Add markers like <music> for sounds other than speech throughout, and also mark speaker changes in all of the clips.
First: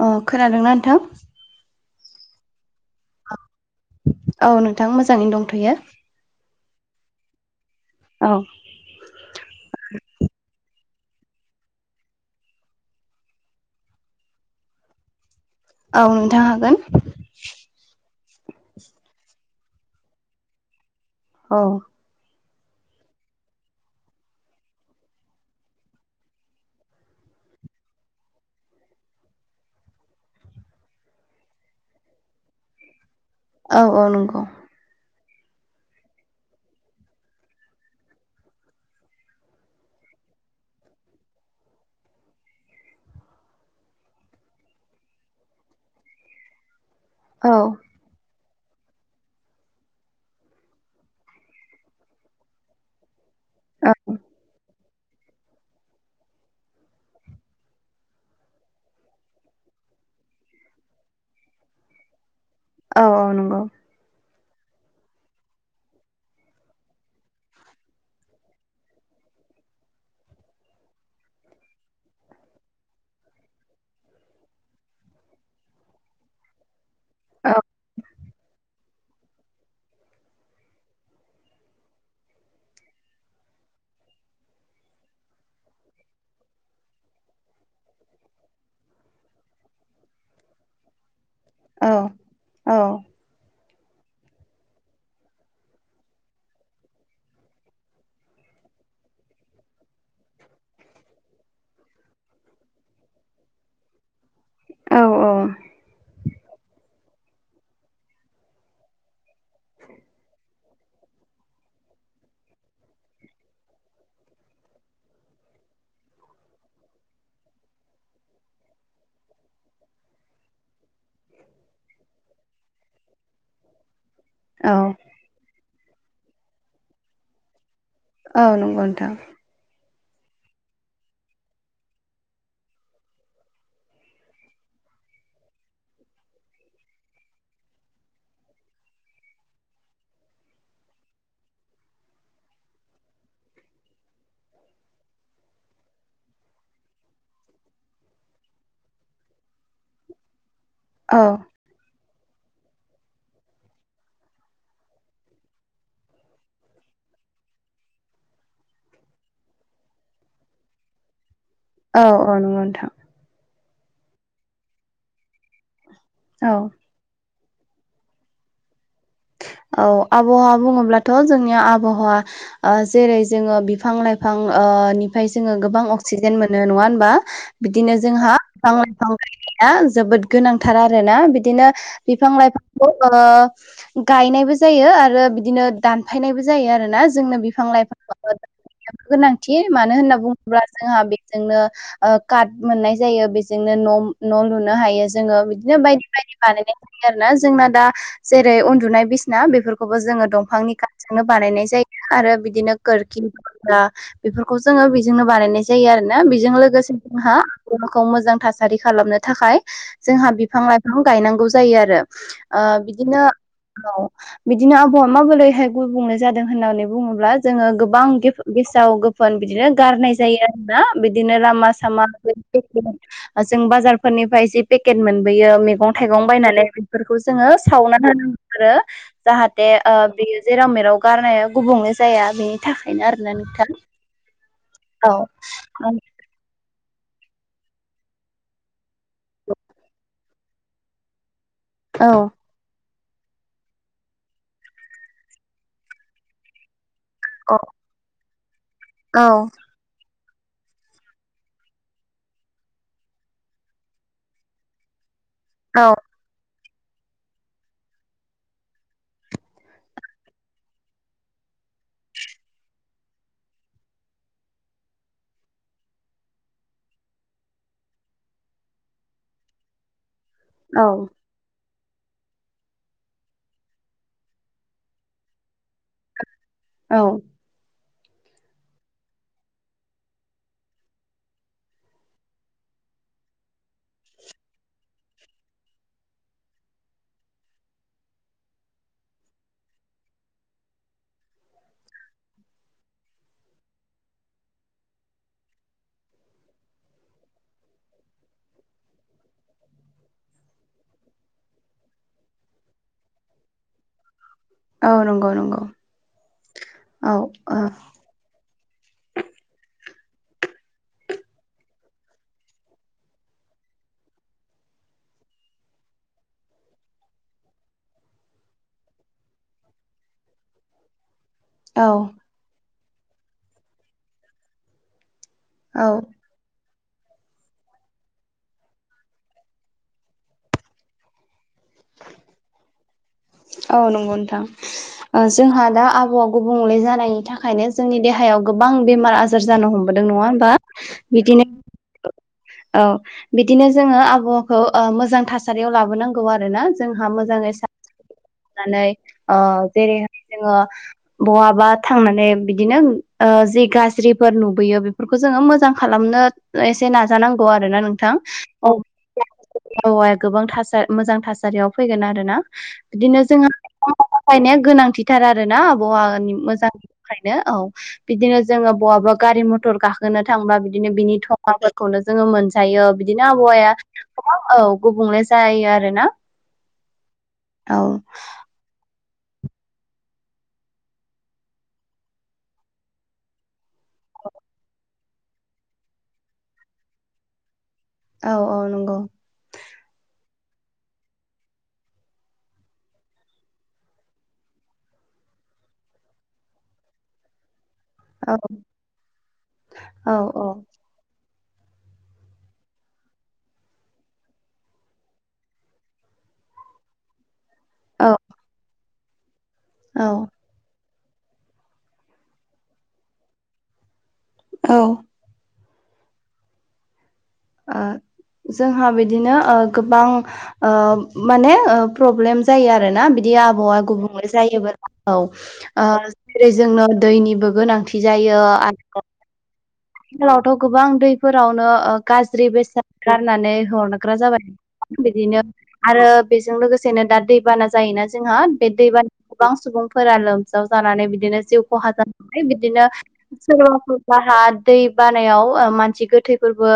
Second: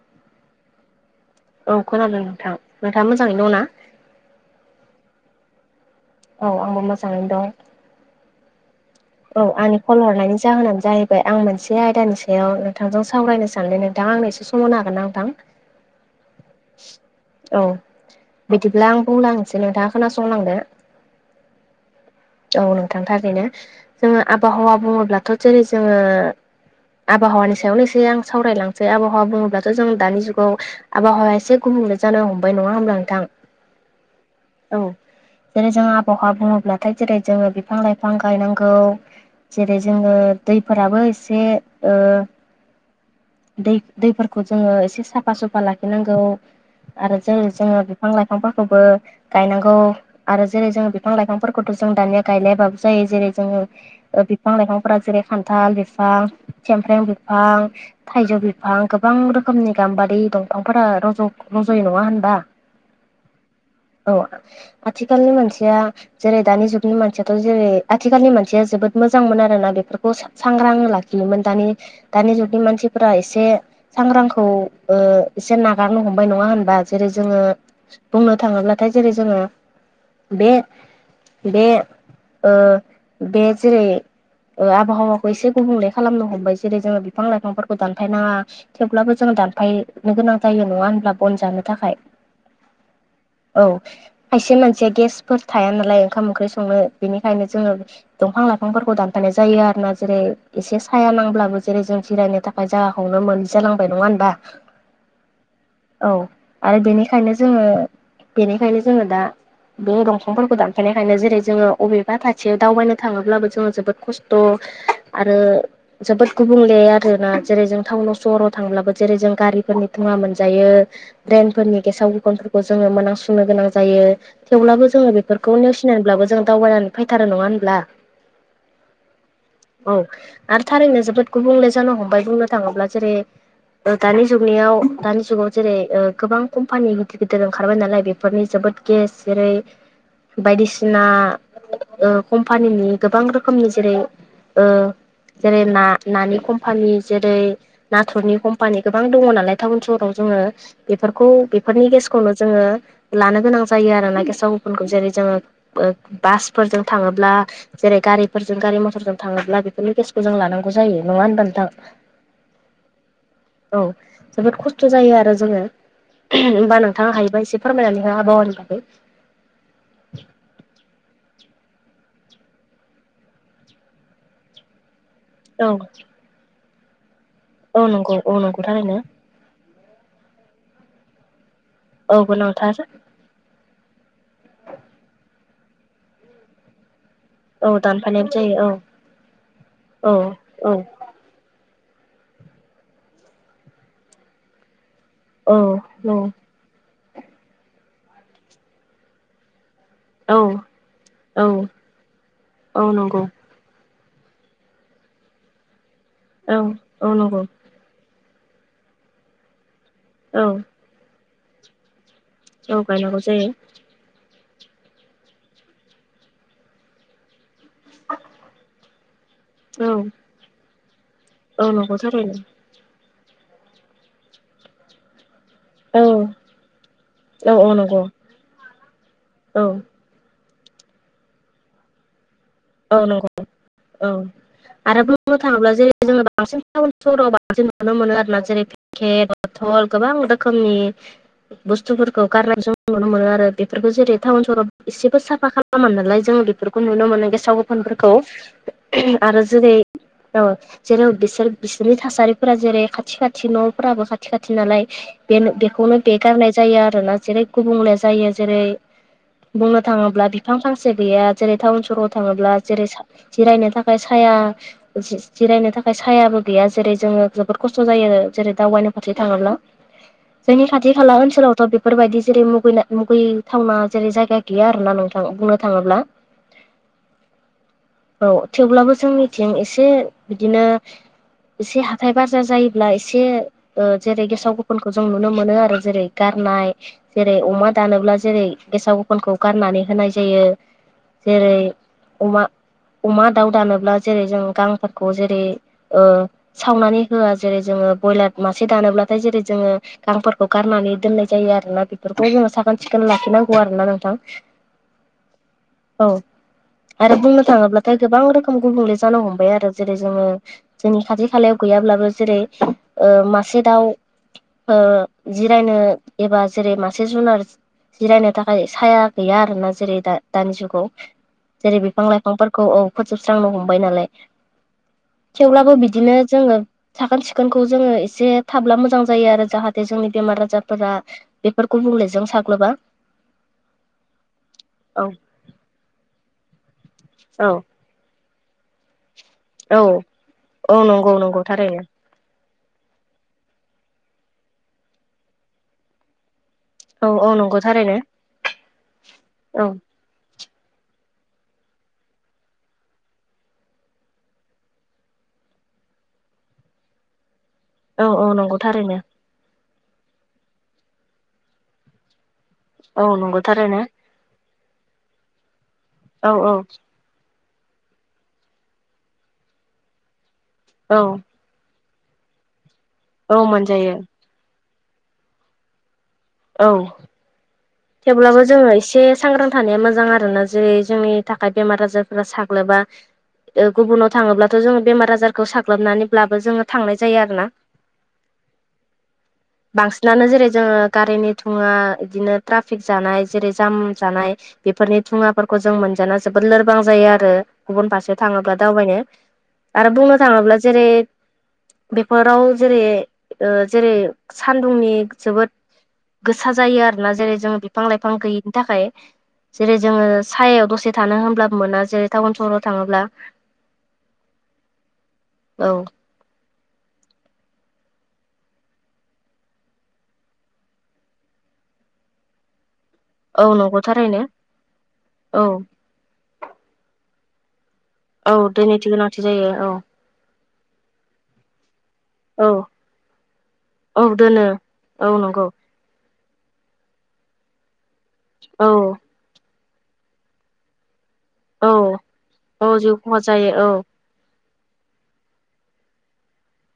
Speaker 1: अ खोनादोंना नोंथां।
Speaker 2: औ खोनादों नोंथां नोंथाङा मोजाङै दं ना?
Speaker 1: औ नोंथां मोजाङैनो दंथ'यो
Speaker 2: औ आंबो मोजाङैनो दं।
Speaker 1: औ
Speaker 2: औ आंनि कल हरनायनि जाहोनानो जाहैबाय आं मोनसे आयदानि सायाव नोंथांजों सावरायनो साननानै नोंथां आंनो एसे सम सम होनो हागोन ना नोंथां?
Speaker 1: औ नोंथां हागोन।
Speaker 2: औ बिदिब्ला आं बुंलांसै नोंथाङा खोनासंलांदो।
Speaker 1: औ
Speaker 2: औ नोंथां थारैनो जोङो आबहावा बुङोब्लाथ' जेरै जोङो आबहावानि सायावनो एसे आं सावरायलांसै आबहावा बुङोब्लाथ' जों दानि जुगाव आबहावाया एसे गुबुंले जानो हमबाय नङा होमब्ला नोंथां?
Speaker 1: औ औ नंगौ।
Speaker 2: औ जेरै जों आबहावा बुङोब्लाथाय जेरै जोङो बिफां लाइफां गायनांगौ जेरै जोङो दैफोराबो एसे ओ दै- दैफोरखौ जोङो एसे साफा सुफा लाखिनांगौ। आरो जेरै
Speaker 1: औ
Speaker 2: जोङो बिफां लाइफांफोरखौबो गायनांगौ आरो जेरै जोङो बिफां लाइफांफोरखौ खौथ जों दानिया गायलायबाबो जायो जेरै जोङो बिफां -लाइफां फ्रा जेरै खान्थाल बिफां सेमफ्रें बिफां थाइजौ बिफां गोबां रोखोमनि गाम्बारि दंफांफोरा रज' रज'यो नङा होनबा?
Speaker 1: औ औ नंगौ
Speaker 2: औ आ आथिखालनि मानसिया जेरै दानि जुगनि मानसियाथ' जेरै आथिखालनि मानसिया जोबोद मोजां मोन आरो ना बेफोरखौ स सांग्रां लाखियोमोन दानि दानि जुगनि मानसिफोरा एसे सांग्रांखौ ओ एसे नागारनो हमबाय नङा होनबा? जेरै जोङो
Speaker 1: औ
Speaker 2: बुंनो थाङोब्लाथाय जेरै जोङो बे बे ओ बे जेरै ओ आबहावाखौ एसे गुबुंले खालामनो हमबाय जेरै जोङो बिफां लाइफांफोरखौ दानफायनाङा। थेवब्लाबो जोंङो दानफायनो गोनां जायो नङा होनब्ला बन जानो।
Speaker 1: औ
Speaker 2: थाखाय
Speaker 1: औ
Speaker 2: औ खायसे मानसिया गेसफोर थाया नाया ना लाय ओंखाम ओंख्रि संनो बेनिखायनो जोङो दंफां लाइफांफोरखौ दानफानाय जायो आरो ना जेरै एसे साया नांब्लाबो जेरै जों जिरायनो थाख य जागाखौनो मोनि जालांबाय नङा होनबा?
Speaker 1: औ औ।
Speaker 2: औ आरो बेनिखायनो जोङो बेनिखायनो जोङो दा बे दंफांफोरखौ दान फायखायनो जेरै जोङो अबेबा खाथियाव दावबायनो थाङोब्लाबो जोङो जोबोद खस्थ'। आरो जोबोद गुबुंले आरो ना जेरै जों थाउनाव सहराव थांब्लाबो जेरै जों गारिफोरनि धुङा मोनजायो, द्रनफोरनि गेसाव गोफोनफोरखौ जोङो मोनांसुनो गोनां जायो,
Speaker 1: औ
Speaker 2: थेवब्लाबो जोङो बेफोरखौ नेवसिनानैब्लाबो जों दावबायनानै फैथारो नङा होनब्ला?
Speaker 1: औ नंगौ नोंथां।
Speaker 2: औ आरो थारैनो जोबोद गुबुंले जानो हमबाय बुंनो थाङोब्ला जेरै दानि जुगनियाव दानि जुगाव जेरै ओ गोबां कम्पानि गिदिर गिदिर ओंखारबाय नालाय बेफोरनि जोबोद गेस जेरै बायदिसिना ओ कम्पानिनि गोबां रोखोमनि जेरै ओ जेरै ना नानि कम्पानि जेरै नाथुरनि कम्पानि गोबां दङ नालाय टाउन सहराव जोङो
Speaker 1: औ
Speaker 2: बेफोरखौ बेफोरनि गेसखौनो जोङो लानो गोनां जायो आरोना गेसाव गोफोनखौ जेरै जोङो बो बासफोरजों थाङोब्ला जेरै गारिफोरजों गारि मथरजों थाङोब्ला बेफोरनि गेसखौ जों लानांगौ जायो नङा होनबा नोंथां?
Speaker 1: औ औ नोंगौ नोंथां।
Speaker 2: औ, जोबोद खस्थ' जायो आरो जोङो
Speaker 1: औ
Speaker 2: <unintelligible> होमबा नों थां हायोबा एसे फोरमायनानै हो आबहावानि बागै।
Speaker 1: औ आबहावा बुङोब्लाथ' जोंनि आब'हावा ओ जेरै जोङो बिफां लाइफां ओ निफाय जोङो
Speaker 2: औ
Speaker 1: गोबां अक्सि जेन मोनो नङा होनबा?
Speaker 2: औ
Speaker 1: बिदिनो
Speaker 2: नंगौ औ
Speaker 1: जोंहा
Speaker 2: नंगौ
Speaker 1: बिफां
Speaker 2: थारैनो
Speaker 1: लाइफां <unintelligible> जोबोद गोनांथार आरोना बिदिनो
Speaker 2: औ
Speaker 1: बिफां
Speaker 2: गोनांथार
Speaker 1: लाइफांखौ ओ गायनायबो जायो आरो बिदिनो दानफायनायबो जायो आरोना जोंनो बि बिफां
Speaker 2: औ दानफायनायबो जायो औ
Speaker 1: <unintelligible> गोनांथि मानो
Speaker 2: औ
Speaker 1: होनना बुङोब्ला जोंहा बे जोंनो ओ काट मोननाय जायो बेजोंनो न' न' लुनो हायो। जोङो बिदिनो बायदि
Speaker 2: औ
Speaker 1: बायदि बानायनाय नुयो आरोना जोंना दा जेरै उन्दुनाय बिसना बेफोर खौबो जोङो
Speaker 2: औ
Speaker 1: दंफांनि खाथजोंनो बानायनाय
Speaker 2: औ
Speaker 1: जायो आरो बिदिनो
Speaker 2: औ नंगौ
Speaker 1: खोरखि <unintelligible> बेफोरखौ जोङो बिजोंनो बानायनाय जायो आरो ना बिजों
Speaker 2: औ
Speaker 1: लोगोसे
Speaker 2: औ
Speaker 1: जोंहा
Speaker 2: नंगौ
Speaker 1: ग'खौ मोजां थासारि खालामनो थाखाय जोंहा
Speaker 2: औ
Speaker 1: बिफां लाइफां गायनांगौ जायो आरो। ओ
Speaker 2: औ गायनांगौ
Speaker 1: बिदिनो
Speaker 2: जायो
Speaker 1: औ बिदिनो आब'हावा माबोरैहाय गुबुंले जादों होननानै बुङोब्ला जोङो गोबां गेफ गेसाव गोफोन बिदिनो
Speaker 2: औ
Speaker 1: गारनाय जायो आरोना बिदिनो
Speaker 2: औ
Speaker 1: लामा
Speaker 2: नंगौ
Speaker 1: सामा
Speaker 2: थारैनो
Speaker 1: <unintelligible> जों बाजारफोरनिफ्राय जे पेकेट मोनबोयो मे गं
Speaker 2: औ
Speaker 1: थायगं बायनानै बेफोरखौ जोङो
Speaker 2: औ औ नंगौ
Speaker 1: सावनानै होनांगौ आरो
Speaker 2: औ
Speaker 1: जाहाथे ओ ओ बेयो जेराव मेराव गारनाया गुबुंलै जाया बे
Speaker 2: औ नोंगौ औ आरो
Speaker 1: औ
Speaker 2: बुंनो थाङोब्ला जेरै
Speaker 1: औ
Speaker 2: जोङो बांसिन टाउन सहराव बांसिन नुनो मोनो आरोना जेरै के बथल गोबां रोखोमनि
Speaker 1: औ
Speaker 2: बुस्थुफोरखौ गारनाय ज नुनो मोनो आरो बेफोरखौ जेरै टाउन सहराव एसेबो साफा खालामा नालाय जों बेफोरखौ नुनो मोनो साव गोफोनफोरखौ <unintelligible> आरो जेरै ओ जेराव बिसोर बिसिनि थासारिफोरा जेरै खाथि खाथि न'फोराबो खाथि खाथि नालाय बेनो
Speaker 1: औ
Speaker 2: बेखौनो बे गारनाय जायो आरो ना जेरै गुबुंले जायो जेरै बुंनो थाङोब्ला बिफां फांसे गैया जेरै टाउन सहराव थाङोब्ला जेरै जिरायनो थाखाय साया दसे जिरायनो थाखाय सायाबो गैया जेरै जोङो जोबोद खस्थ' जायो जेरै दावबायनो फारसे थाङोब्ला जोंनि
Speaker 1: औ
Speaker 2: खाथि खाला ओनसोलावथ' बे बेफोरबायदि जेरै मुगैना मुगैथावना जेरै जायगा गैया आरो ना नोंथां बुंनो थाङोब्ला
Speaker 1: औ
Speaker 2: औ थेवब्लाबो जोंनिथिं एसे बिदिनो इसे हाथाय बाजार जायोब्ला इसे ओ जेरै गेसाव गोफोनखौ जों नुनो मोनो आरो जेरै गारनाय जेरै अमा दानोब्ला जेरै गेसाव गोफोनखौ गाननानै होनाय जायो जेरै अमा अमा दाउ दानोब्ला जेरै जों गांफोरखौ जेरै ओ सावनानै होआ जेरै जोङो बयलार मासे दानोब्लाथाय जेरै जोङो गांफोरखौ गारनानै दोननाय जायो आरोना बेफोरखौ जोङो साखोन सिखोन लाखिनांगौ आरो ना नोंथां
Speaker 1: औ नंगौ नंगौ
Speaker 2: औ
Speaker 1: औ
Speaker 2: आरो बुंनो
Speaker 1: औ
Speaker 2: थाङोब्लाथाय गोबां रोखोम गुबुंले जानो हमबाय आरो जेरै जोङो जोंनि खाथि खालायाव गैयाब्लाबो जेरै ओह मासे दाउ ओह जिरायनो एबा जेरै मासे जुनार जिरायनो थाखाय साया गैया आरो ना जेरै दा दानि जुगाव जेरै
Speaker 1: औ
Speaker 2: बिफां लाइफांफोरखौ औ फोजोबस्रांनो हमबाय नालाय थेवब्लाबो
Speaker 1: औ
Speaker 2: बिदिनो जोङो साखोन सिखोनखौ जोङो एसे थाब्ला मोजां जायो आरो जाहाथे जोंनि बेमार आजारफोरा बेफोर बुंलेजों साग्लोबा
Speaker 1: औ नंगौ नोंथां
Speaker 2: औ
Speaker 1: ओह जोंहा दा आबहावा गुबुंले जानायनि
Speaker 2: औ
Speaker 1: थाखायनो जोंनि देहायाव गोबां बेमार आजार जानो
Speaker 2: औ
Speaker 1: हमबोदों नङा होमबा
Speaker 2: औ नंगौ नंगौ
Speaker 1: बिदिनो
Speaker 2: थारैनो
Speaker 1: औ बिदिनो जोङो आबहावाखौ ओ मोजां थासारियाव लाबोनांगौ आरो ना
Speaker 2: औ
Speaker 1: जोंहा
Speaker 2: औ
Speaker 1: मोजाङै
Speaker 2: नंगौ
Speaker 1: साब
Speaker 2: थारैनो
Speaker 1: सिखन खालामनानै ओ
Speaker 2: औ
Speaker 1: जेरैहाय जोङो बहाबा थांनानै बिदिनो ओह जि गाज्रिफोर नुबोयो बेफोरखौ जोङो मोजां खालामनो एसे नाजानांगौ आरोना
Speaker 2: औ
Speaker 1: नोंथां
Speaker 2: नंगौ
Speaker 1: औ
Speaker 2: थारैनो
Speaker 1: औवाया गोबां थासा मोजां थासारियाव फैगोन ना
Speaker 2: औ
Speaker 1: बिदिनो
Speaker 2: नंगौ
Speaker 1: जोंङो
Speaker 2: थारैनो
Speaker 1: गाइनाया गोनांथिथार आरोना
Speaker 2: औ
Speaker 1: आबहावानि
Speaker 2: औ
Speaker 1: मोजां खायनो औ बिदिनो जोङो बहाबा गारि मथर गाखोनो थांबा बिदिनो
Speaker 2: औ
Speaker 1: बिनि <unintelligible> खौनो जोङो मोनजायो बिदिनो
Speaker 2: औ
Speaker 1: आबहावाया
Speaker 2: मोनजायो
Speaker 1: <unintelligible> औ गुबुंले जायो आरो ना।
Speaker 2: औ थेवब्लाबो जोङो एसे सांग्रां थानाया मोजां आरो ना जेरै जोंनि थाखाय बेमार आजारफोरा साग्लोबा ओ गुबुनाव थांङोब्लाथ' जोङो बेमार आजारखौ साग्लोबनानैब्लाबो जोङो थांनाय जायो आरो ना।
Speaker 1: औ औ नंगौ।
Speaker 2: बांसिनानो जेरै जोङो गारिनि थुङा इदिनो ट्राफिक जानाय जेरै जाम जानाय बेफोरनि थुङाफोरखौ जों मोनजाना जोबोद लोरबां जायो आरो गुबुन फारसे
Speaker 1: औ
Speaker 2: थाङोबा दावबायनो आरो
Speaker 1: औ
Speaker 2: बुंनो थाङोब्ला जेरै बेफोराव जेरै ओ जेरै सान्दुंनि जोबोद गोसा जायो आरोना जेरै जोङो बिफां
Speaker 1: औ
Speaker 2: लाइफां गैयैनि थाखाय जेरै जोङो
Speaker 1: औ
Speaker 2: सायायाव दसे थानो होनब्लाबो मोना जेरै टाउन सहराव थाङोब्ला
Speaker 1: औ
Speaker 2: औ
Speaker 1: ओ
Speaker 2: <inaudible>
Speaker 1: जोंहा बिदिनो ओ गोबां ओ माने प्रब्लेम जायो आरोना बिद दि
Speaker 2: औ
Speaker 1: आबहावा
Speaker 2: नंगौ थारैनो
Speaker 1: गुबुंले जायोबा औ ओ जेरै जोंनो दैनिबो गोनांथि
Speaker 2: औ
Speaker 1: जायो आ
Speaker 2: दैनि थि गोनांथि जायो औ
Speaker 1: आथिखालावथ' गोबां दै फोरावनो ओ गाज्रि
Speaker 2: औ
Speaker 1: बेसाद गारनानै
Speaker 2: औ
Speaker 1: हरग्रा
Speaker 2: दोनो
Speaker 1: जाबाय
Speaker 2: औ
Speaker 1: बिदिनो
Speaker 2: नंगौ
Speaker 1: आरो बेजों लोगोसेनो दा दैबाना जायोना जोंहा बे
Speaker 2: औ
Speaker 1: दैबाना गोबां सुबुंफोरा लोमजाव जानानै बिदिनो जिउ
Speaker 2: औ
Speaker 1: खहा जानानै
Speaker 2: औ
Speaker 1: बिदिनो
Speaker 2: जिउ खहा जायो औ
Speaker 1: सोरबाफोर साहा दै बानायाव ओ मानसि गोथैफोरबो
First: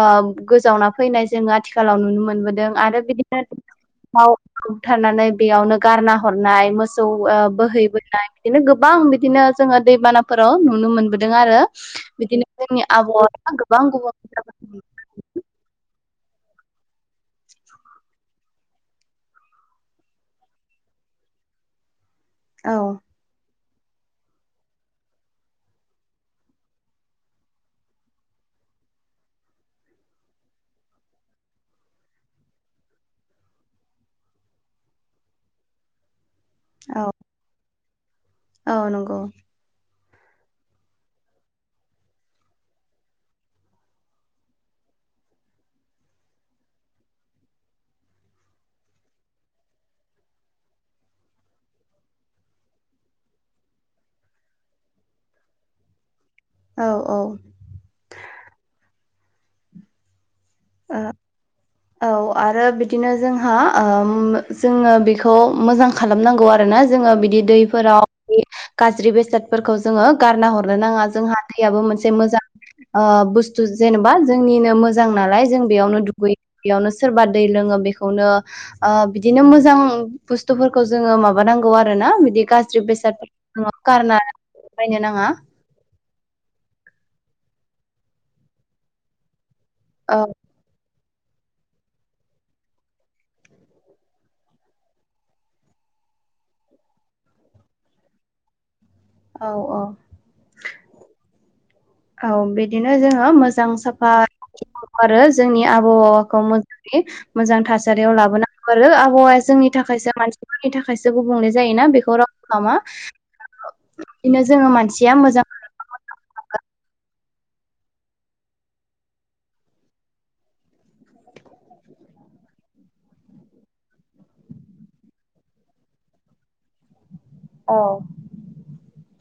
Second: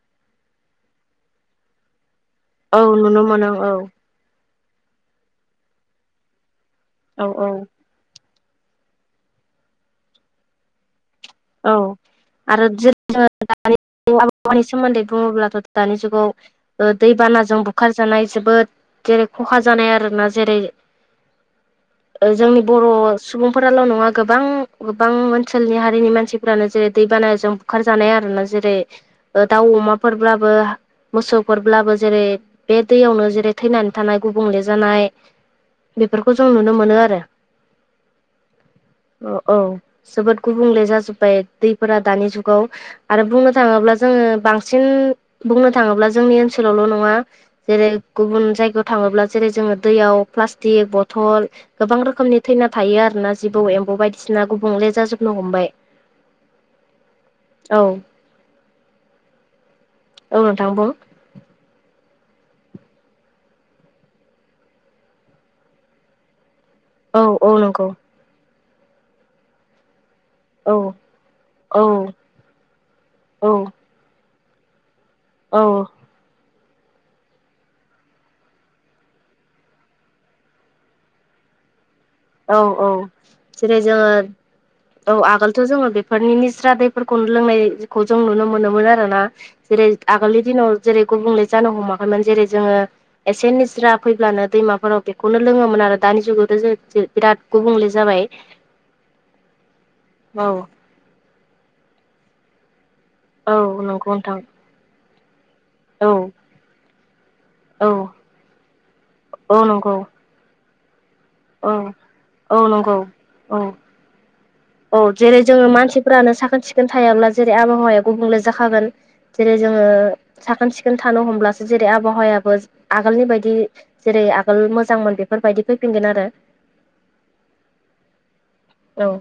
Speaker 1: ओह गोजावना फैनाय जोङो आथिखालाव नुनो मोनबोदों
Speaker 2: औ
Speaker 1: आरो
Speaker 2: नुनो
Speaker 1: बिदिनो
Speaker 2: मोनो औ
Speaker 1: थाव बुथारनानै बेयावनो गारना हरनाय मोसौ
Speaker 2: औ
Speaker 1: ओह
Speaker 2: औ
Speaker 1: बोहैबोनाय बिदिनो गोबां बिदिनो जोङो दैबानाफोराव नुनो मोनबोदों आरो।
Speaker 2: औ
Speaker 1: बिदिनो
Speaker 2: आरो
Speaker 1: जोंनि
Speaker 2: जोङो
Speaker 1: आबहावाया
Speaker 2: दानि
Speaker 1: गोबां गुबुं
Speaker 2: आबहावानि सोमोन्दै बुङोब्लाथ' दानि जुगाव ओ दैबानाजों बुखारजानाय जोबोद जेरै खहा जानाय आरो ना जेरै <inaudible> ओ जोंनि
Speaker 1: औ
Speaker 2: बर' सुबुंफोराल' नङा गोबां गोबां ओनसोलनि हारिनि मान मानसिफ्रानो जेरै-दैबानाजों बुखार जानाय आरो ना जेरै- दाउ अमाफोरब्लाबो मोसौफोरब्लाबो जेरै बे दैयावनो जेरै थैनानै थानाय गुबुंले जानाय बेफोरखौ जों नुनो मोनो
Speaker 1: औ
Speaker 2: आरो।
Speaker 1: औ नंगौ
Speaker 2: औ जोबोद गुबुंले जाजोब्बाय दैफोरा दानि जुगाव आरो बुंनो थाङोब्ला जोङो बांसिन, बुंनो थाङोब्ला जोंनि ओनसोलआवल' नङा जेरै गुबुन जायगायाव थाङोब्ला जेरै जोङो दैयाव प्लास्टिक बथल गोबां रोखोमनि थैना थायो आरोना जिबौ एम्फौ बायदिसिना गुबुंले जाजोबनो हमबाय
Speaker 1: औ औ
Speaker 2: औ औ नोंथां बुं
Speaker 1: ओ औ आरो बिदिनो जोंहा ओम जोङो बेखौ मोजां खालामनांगौ आरोना जोङो
Speaker 2: औ
Speaker 1: बिदि
Speaker 2: औ नंगौ
Speaker 1: दैफोराव बिदि गाज्रि बेसाद फोरखौ जोङो गारना हरनो
Speaker 2: औ
Speaker 1: नाङा, जोंहा दैयाबो
Speaker 2: औ
Speaker 1: मोनसे मोजां ओ
Speaker 2: औ
Speaker 1: बुस्थु जेनेबा जोंनिनो मोजां नालाय जों
Speaker 2: औ
Speaker 1: बेयावनो दुगैयो बेयावनो सोरबा दै लोङो बेखौनो ओ बिदिनो मोजां बुस्थुफोरखौ जोङो माबा नांगौ आरोना बिदि
Speaker 2: औ
Speaker 1: गाज्रि
Speaker 2: औ
Speaker 1: बेसादफोर <inaudible> गारला बायनो नाङा
Speaker 2: थ' जोङो बेफोरनि निस्रा दैफोरखौ लोंनायखौ जों नुनो मोनोमोन आरो ना जेरै
Speaker 1: औ
Speaker 2: आगोलनि दिनाव जेरै गुबुंले जानो हमाखैमोन जेरै जोङो एसे निज्रा फैब्लानो दैमाफोराव बेखौनो लोङोमोन आरो दानि जुगावथ' बिराद गुबुंले जाबाय
Speaker 1: औ औ
Speaker 2: औ
Speaker 1: औ बिदिनो जोङो
Speaker 2: औ
Speaker 1: मोजां
Speaker 2: नंगौ
Speaker 1: साफा
Speaker 2: नोंथां
Speaker 1: <inaudible> आरो जोंनि
Speaker 2: औ
Speaker 1: आबहावाखौ मोजाङै मोजां
Speaker 2: औ
Speaker 1: थासारियाव लाबोनांगौ आरो आबहावाया
Speaker 2: औ
Speaker 1: जोंनि
Speaker 2: नंगौ
Speaker 1: थाखायसो मानसिफोरनि थाखायसो गुबुंले
Speaker 2: औ
Speaker 1: जायोना बेखौ रावबो
Speaker 2: औ
Speaker 1: खालामा
Speaker 2: नंगौ औ
Speaker 1: <inaudible> बिदिनो जोङो मानसिया मोजां
Speaker 2: फोरानो साखोन सिखोन थायाब्ला जेरै आबहावाया गुबुंले जाखागोन जेरै जोङो साखोन सिखोन थानो हमब्लासो जेरै आबहावायाबो आगोलनि बायदि जेरै आगोल मोजांमोन बेफोरबायदि फैफिनगोन आरो
Speaker 1: औ
Speaker 2: औ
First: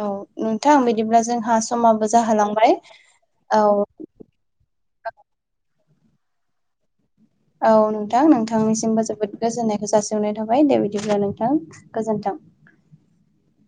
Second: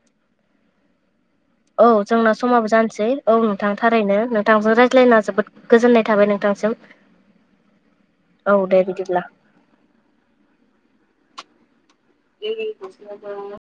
Speaker 1: औ नोंथां बिदिब्ला जोंहा स
Speaker 2: औ जोंना समाबो जानोसै औ नोंथां थारैनो नों थांजों रायज्लायना जोबोद गोजोननाय थाबाय नोंथांसिम
Speaker 1: औ नोंथां
Speaker 2: औ दे
Speaker 1: नोंथांनिसिमबो
Speaker 2: बिदिब्ला
Speaker 1: जोबोद गोजोननायखो जासिहरनाय थाबाय दे बिदिब्ला नोंथां। गोजोन्थों।
Speaker 2: <unintelligible>